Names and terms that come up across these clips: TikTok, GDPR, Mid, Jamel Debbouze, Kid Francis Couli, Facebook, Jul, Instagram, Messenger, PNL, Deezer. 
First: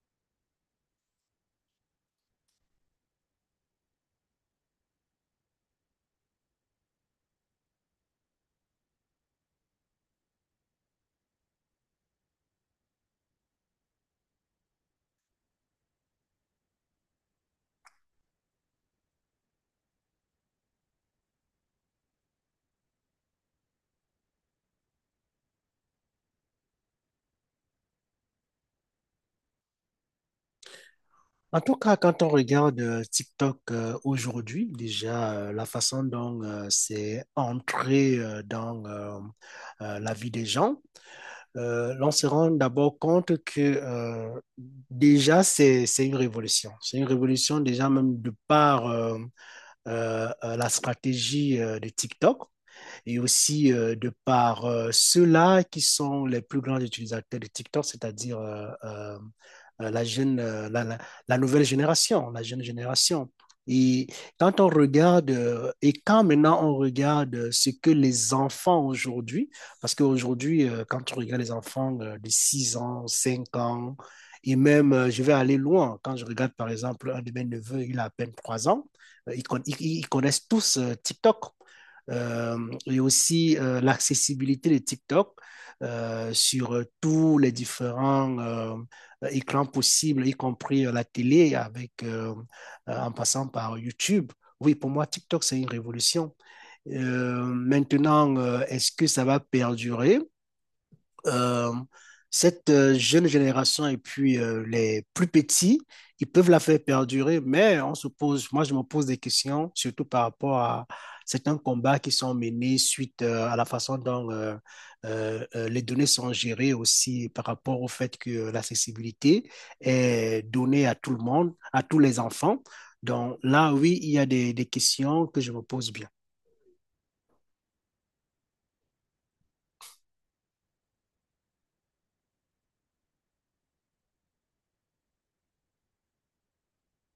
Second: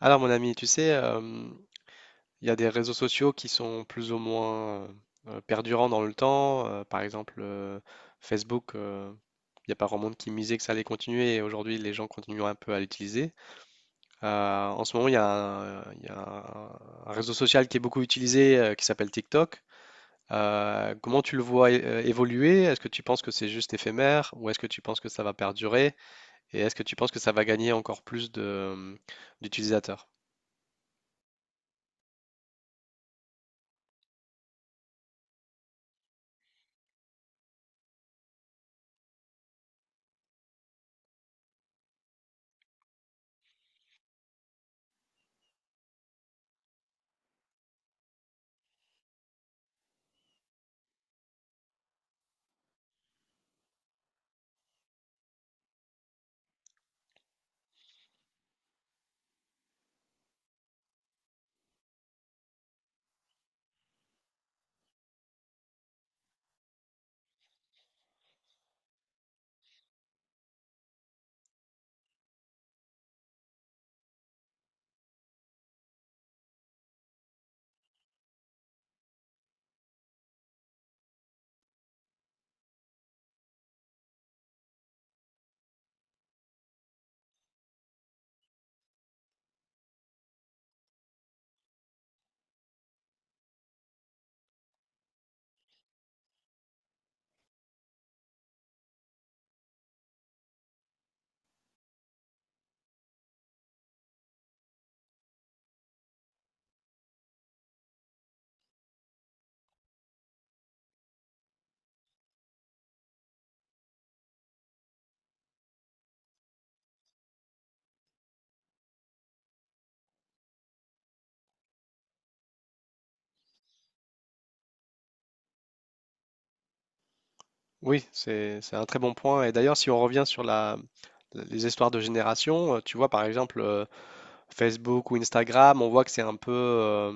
Alors mon ami, tu sais, il y a des réseaux sociaux qui sont plus ou moins perdurants dans le temps. Par exemple, Facebook, il y a pas grand monde qui misait que ça allait continuer et aujourd'hui les gens continuent un peu à l'utiliser. En ce moment, il y a un réseau social qui est beaucoup utilisé qui s'appelle TikTok. Comment tu le vois évoluer? Est-ce que tu penses que c'est juste éphémère ou est-ce que tu penses que ça va perdurer? Et est-ce que tu penses que ça va gagner encore plus d'utilisateurs? En tout cas, quand on regarde TikTok aujourd'hui, déjà la façon dont c'est entré dans la vie des gens, l'on se rend d'abord compte que déjà c'est une révolution. C'est une révolution déjà même de par la stratégie de TikTok et aussi de par ceux-là qui sont les plus grands utilisateurs de TikTok, c'est-à-dire la jeune, la nouvelle génération, la jeune génération. Et quand on regarde, et quand maintenant on regarde ce que les enfants aujourd'hui, parce qu'aujourd'hui, quand on regarde les enfants de 6 ans, 5 ans, et même, je vais aller loin, quand je regarde par exemple un de mes neveux, il a à peine 3 ans, ils connaissent tous TikTok. Et aussi l'accessibilité de TikTok sur tous les différents écrans possibles, y compris la télé, avec, en passant par YouTube. Oui, pour moi, TikTok, c'est une révolution. Maintenant, est-ce que ça va perdurer? euh, cette jeune génération et puis les plus petits, ils peuvent la faire perdurer, mais on se pose, moi je me pose des questions, surtout par rapport à certains combats qui sont menés suite à la façon dont les données sont gérées aussi par rapport au fait que l'accessibilité est donnée à tout le monde, à tous les enfants. Donc là, oui, il y a des questions que je me pose bien. Oui, c'est un très bon point. Et d'ailleurs, si on revient sur les histoires de génération, tu vois, par exemple, Facebook ou Instagram, on voit que c'est un peu euh,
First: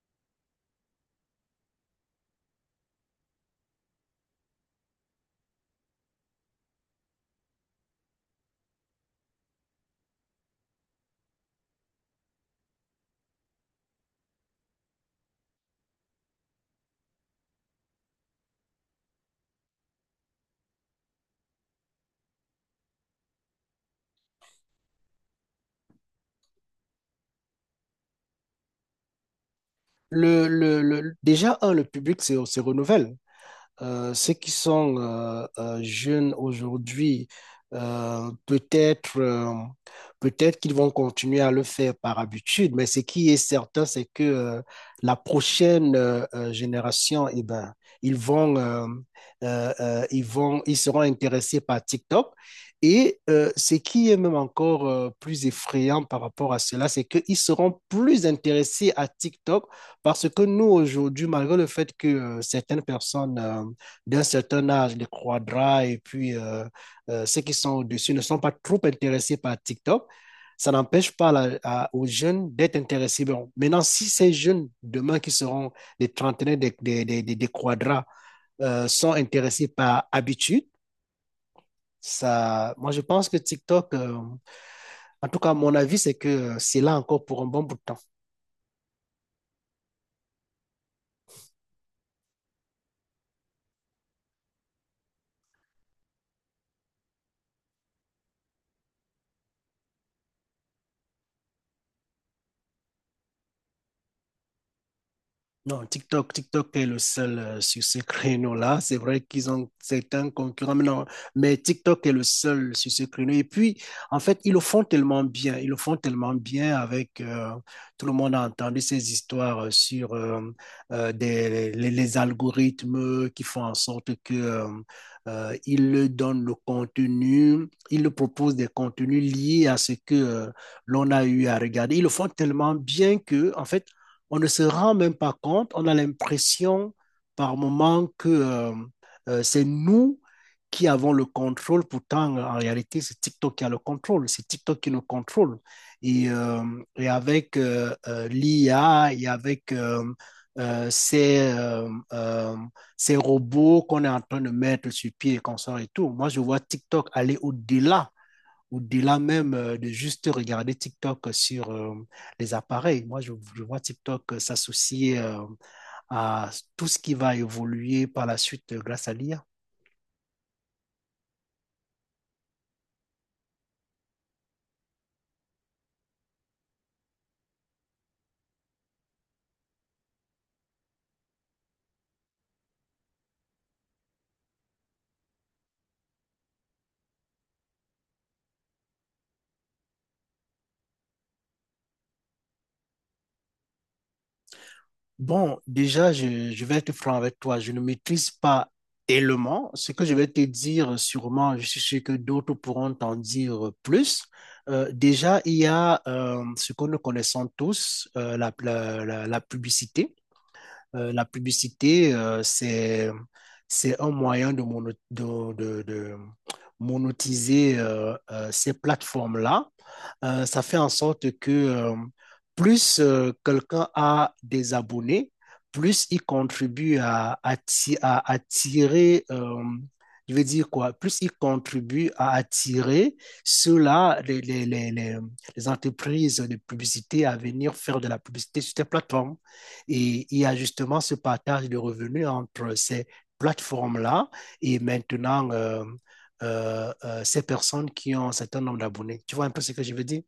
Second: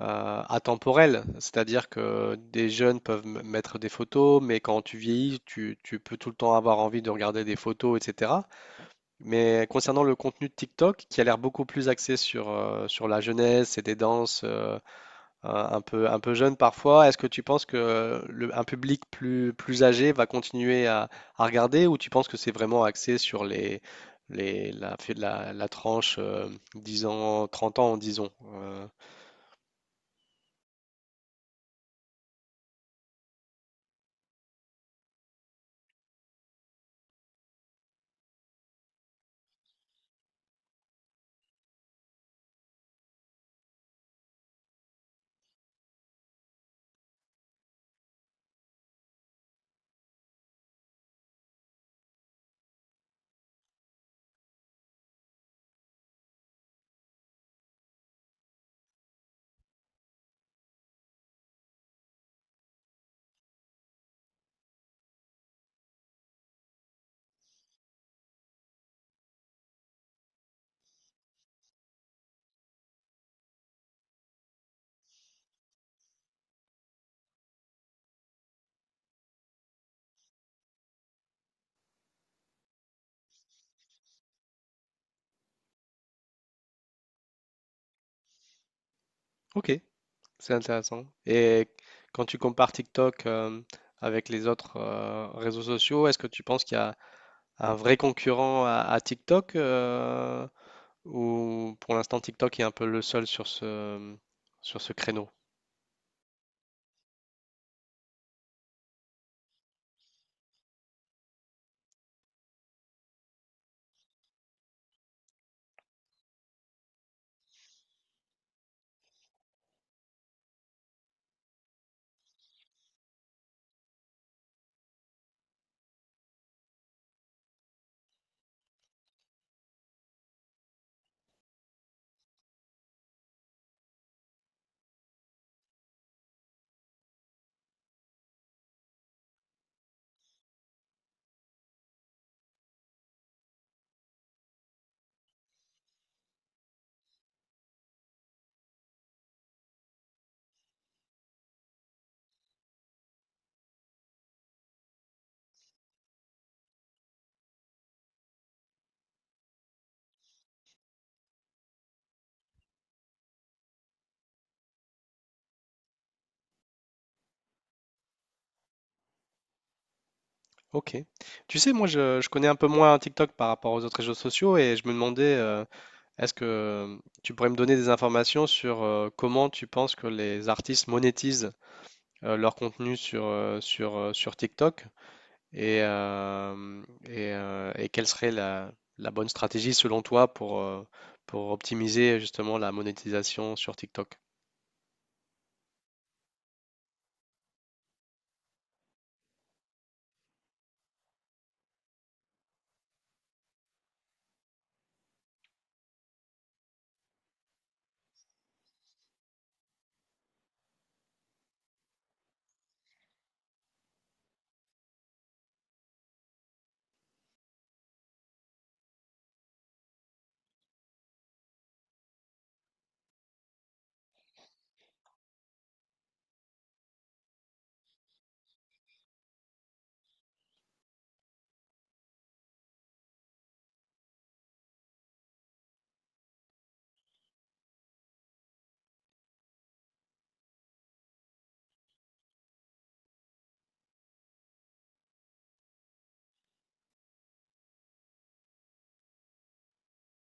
euh, atemporel. C'est-à-dire que des jeunes peuvent mettre des photos, mais quand tu vieillis, tu peux tout le temps avoir envie de regarder des photos, etc. Mais concernant le contenu de TikTok, qui a l'air beaucoup plus axé sur, sur la jeunesse et des danses un peu jeune parfois. Est-ce que tu penses que un public plus, plus âgé va continuer à regarder ou tu penses que c'est vraiment axé sur la tranche 10 ans, 30 ans, disons? Déjà, le public se renouvelle. Ceux qui sont jeunes aujourd'hui, euh, peut-être euh, peut-être qu'ils vont continuer à le faire par habitude, mais ce qui est certain, c'est que la prochaine génération, eh ben, ils vont, euh, ils vont, ils seront intéressés par TikTok. Et ce qui est même encore plus effrayant par rapport à cela, c'est qu'ils seront plus intéressés à TikTok parce que nous, aujourd'hui, malgré le fait que certaines personnes d'un certain âge, les quadras et puis ceux qui sont au-dessus ne sont pas trop intéressés par TikTok, ça n'empêche pas aux jeunes d'être intéressés. Bon, maintenant, si ces jeunes, demain, qui seront des trentenaires, des quadras, sont intéressés par habitude, ça, moi, je pense que TikTok, en tout cas, mon avis, c'est que c'est là encore pour un bon bout de temps. Ok, c'est intéressant. Et quand tu compares TikTok avec les autres réseaux sociaux, est-ce que tu penses qu'il y a un vrai concurrent à TikTok ou pour l'instant TikTok est un peu le seul sur sur ce créneau? Non, TikTok, TikTok est le seul sur ce créneau-là. C'est vrai qu'ils ont certains concurrents, mais non, mais TikTok est le seul sur ce créneau. Et puis, en fait, ils le font tellement bien, ils le font tellement bien avec tout le monde a entendu ces histoires sur les algorithmes qui font en sorte que ils le donnent le contenu, ils le proposent des contenus liés à ce que l'on a eu à regarder. Ils le font tellement bien que, en fait, on ne se rend même pas compte, on a l'impression par moment que c'est nous qui avons le contrôle, pourtant en réalité c'est TikTok qui a le contrôle, c'est TikTok qui nous contrôle. Et, euh, et avec l'IA et avec euh, ces, euh, euh, ces robots qu'on est en train de mettre sur pied et qu'on sort et tout, moi je vois TikTok aller au-delà même de juste regarder TikTok sur les appareils. Moi, je vois TikTok s'associer à tout ce qui va évoluer par la suite grâce à l'IA. Ok. Tu sais, moi, je connais un peu moins TikTok par rapport aux autres réseaux sociaux et je me demandais, est-ce que tu pourrais me donner des informations sur comment tu penses que les artistes monétisent leur contenu sur TikTok et, euh, et quelle serait la bonne stratégie selon toi pour optimiser justement la monétisation sur TikTok? Bon, déjà, je vais être franc avec toi. Je ne maîtrise pas tellement. Ce que je vais te dire, sûrement, je suis sûr que d'autres pourront t'en dire plus. Déjà, il y a ce que nous connaissons tous, la publicité. La publicité, c'est un moyen de, mono- de monétiser ces plateformes-là ça fait en sorte que plus quelqu'un a des abonnés, plus il contribue à attirer, je veux dire quoi, plus il contribue à attirer ceux-là, les entreprises de publicité à venir faire de la publicité sur ces plateformes. Et il y a justement ce partage de revenus entre ces plateformes-là et maintenant ces personnes qui ont un certain nombre d'abonnés. Tu vois un peu ce que je veux dire?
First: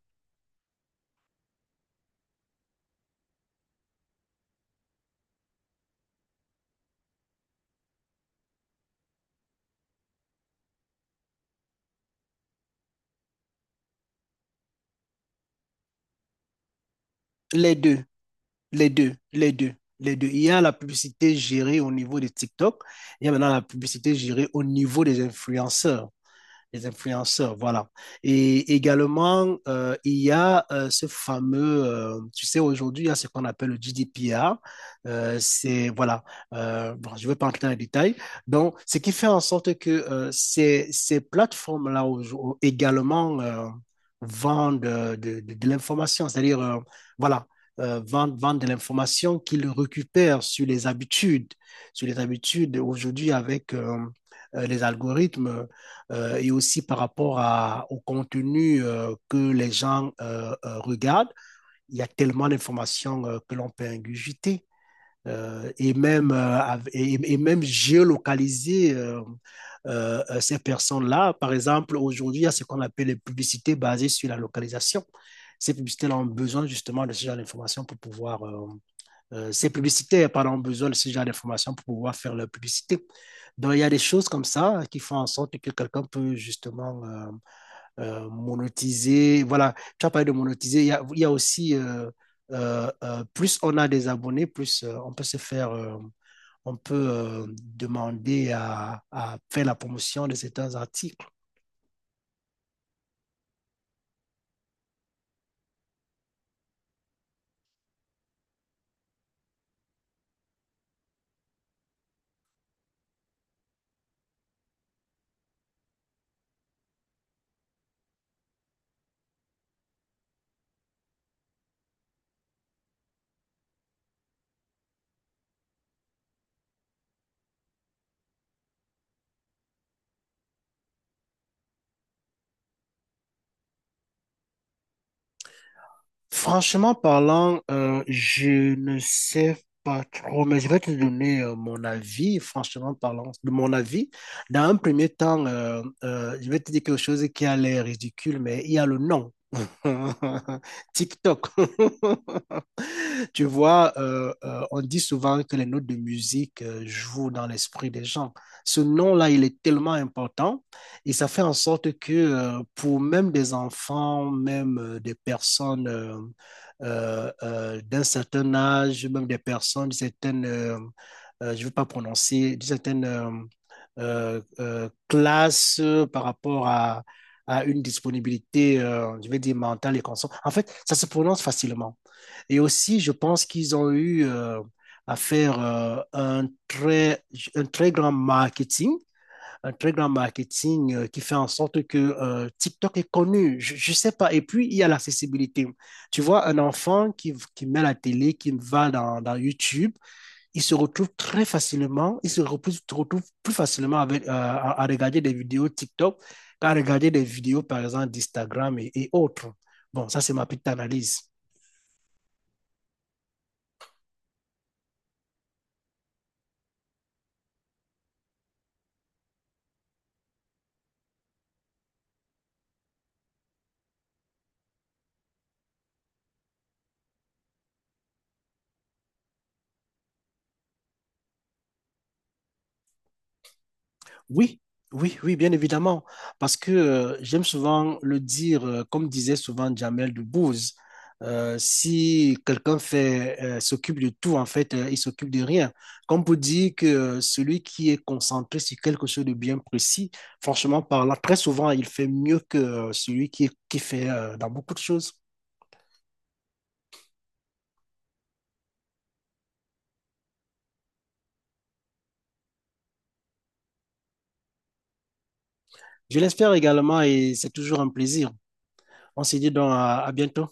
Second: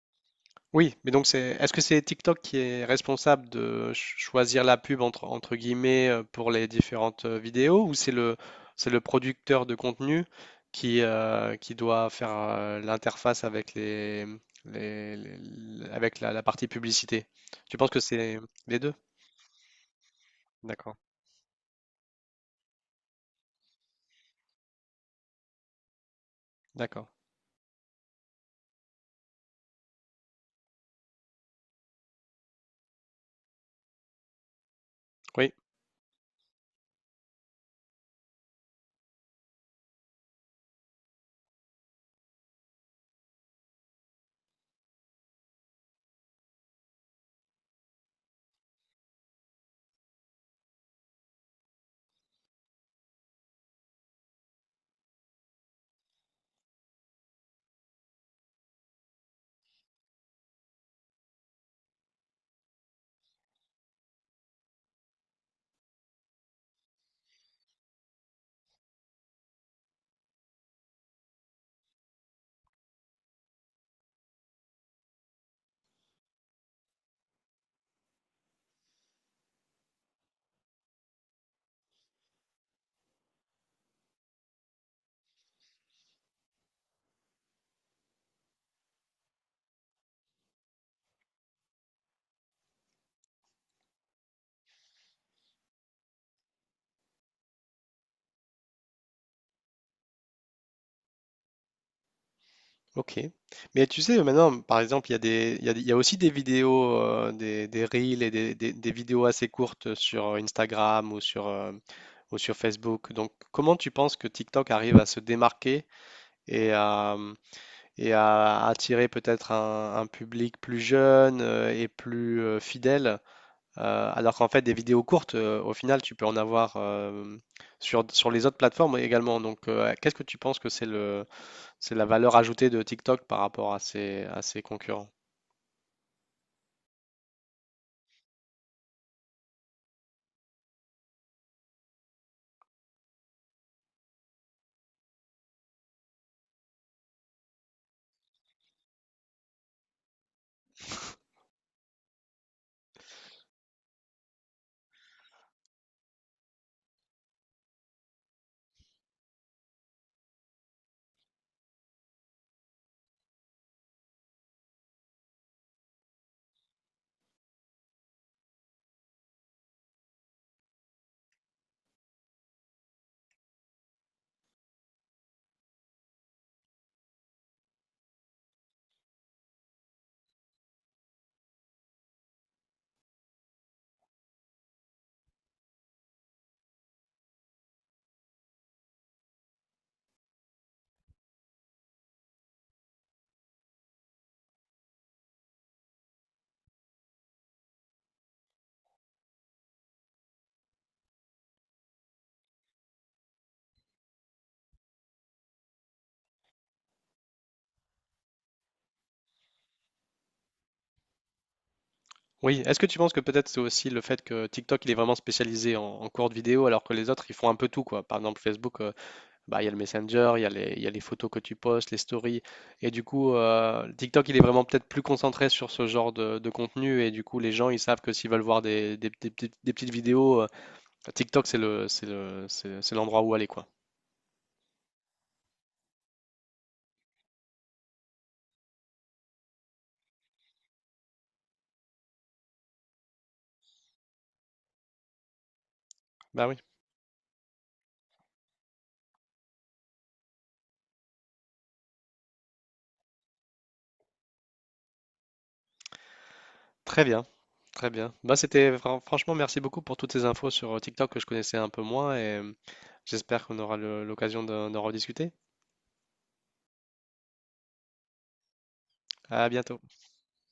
Oui, mais donc est-ce que c'est TikTok qui est responsable de choisir la pub entre, entre guillemets pour les différentes vidéos ou c'est c'est le producteur de contenu qui doit faire l'interface avec avec la partie publicité? Les Tu penses que deux, c'est les les deux? deux, les deux, les deux. Il y a la D'accord, publicité gérée au niveau de TikTok, il y a maintenant la publicité gérée au niveau des influenceurs. Les d'accord. influenceurs, voilà. Et également, il y a ce fameux, tu sais, aujourd'hui, il y a ce qu'on appelle le GDPR. Euh, Oui. c'est, voilà, bon, je ne vais pas entrer dans les détails. Donc, ce qui fait en sorte que ces plateformes-là également vendent de l'information, c'est-à-dire, voilà, vendent de l'information qu'ils récupèrent sur les habitudes aujourd'hui avec les algorithmes et aussi par rapport à, au contenu que les gens regardent. Il y a tellement d'informations que l'on peut ingurgiter et, même, même géolocaliser. Ces personnes-là, par exemple, aujourd'hui, il y a ce qu'on appelle les publicités basées sur la localisation. Ces publicités-là ont besoin justement de ce genre d'informations pour pouvoir ces publicitaires, pardon, ont besoin de ce genre d'informations pour pouvoir faire leur publicité. Donc, il y a des choses comme ça qui font en sorte que quelqu'un peut justement monétiser. Voilà, tu as parlé de monétiser. Il y a aussi, plus on a des abonnés, plus on peut se faire, on peut demander à faire la promotion de certains articles. Ok. Mais tu sais, maintenant, par exemple, il y a aussi des vidéos, des reels et des vidéos assez courtes sur Instagram ou sur Facebook. Donc, comment tu penses que TikTok arrive à se démarquer et à, et à attirer peut-être un public plus jeune et plus fidèle, alors qu'en fait, des vidéos courtes, au final, tu peux en avoir sur les autres plateformes également. Donc, qu'est-ce que tu penses que c'est la valeur ajoutée de TikTok par rapport à à ses concurrents. Franchement parlant, je ne sais pas trop, mais je vais te donner mon avis, franchement parlant, de mon avis. Dans un premier temps, je vais te dire quelque chose qui a l'air ridicule, mais il y a le nom. TikTok. Tu vois, on dit souvent que les notes de musique jouent dans l'esprit des gens. Ce nom-là, il est tellement important. Et ça fait en sorte que pour même des enfants, même des personnes d'un certain âge, même des personnes, d'une certaine, je ne veux pas prononcer, d'une certaine classe par rapport à une disponibilité, je vais dire mentale et consciente. En fait, ça se prononce facilement. Et aussi, je pense qu'ils ont eu à faire un très grand marketing qui fait en sorte que TikTok est connu. Je ne sais pas. Et puis, il y a l'accessibilité. Tu vois, un enfant qui met la télé, qui va dans YouTube, il se retrouve très facilement, il se retrouve plus facilement avec, à, regarder des vidéos TikTok qu'à regarder des vidéos, par exemple, d'Instagram et autres. Bon, ça, c'est ma petite analyse. Oui, est-ce que tu penses que peut-être c'est aussi le fait que TikTok il est vraiment spécialisé en courte vidéo alors que les autres ils font un peu tout quoi. Par exemple Facebook, bah, il y a le Messenger, il y a les photos que tu postes, les stories et du coup TikTok il est vraiment peut-être plus concentré sur ce genre de contenu et du coup les gens ils savent que s'ils veulent voir des petites vidéos, TikTok c'est le, c'est le, c'est l'endroit où aller quoi. Oui, oui, oui, bien évidemment. Parce que j'aime souvent le dire, comme disait souvent Jamel Debbouze, si quelqu'un fait, s'occupe de tout, en fait, il s'occupe de rien. Comme pour Bah oui. dire que celui qui est concentré sur quelque chose de bien précis, franchement parlant, très souvent, il fait mieux que celui qui fait dans beaucoup de choses. Très bien, très bien. Bah, c'était franchement merci beaucoup pour toutes ces infos sur TikTok que je connaissais un peu moins et j'espère qu'on aura l'occasion d'en rediscuter. Je l'espère également et c'est toujours un plaisir. On se dit À donc bientôt. à bientôt.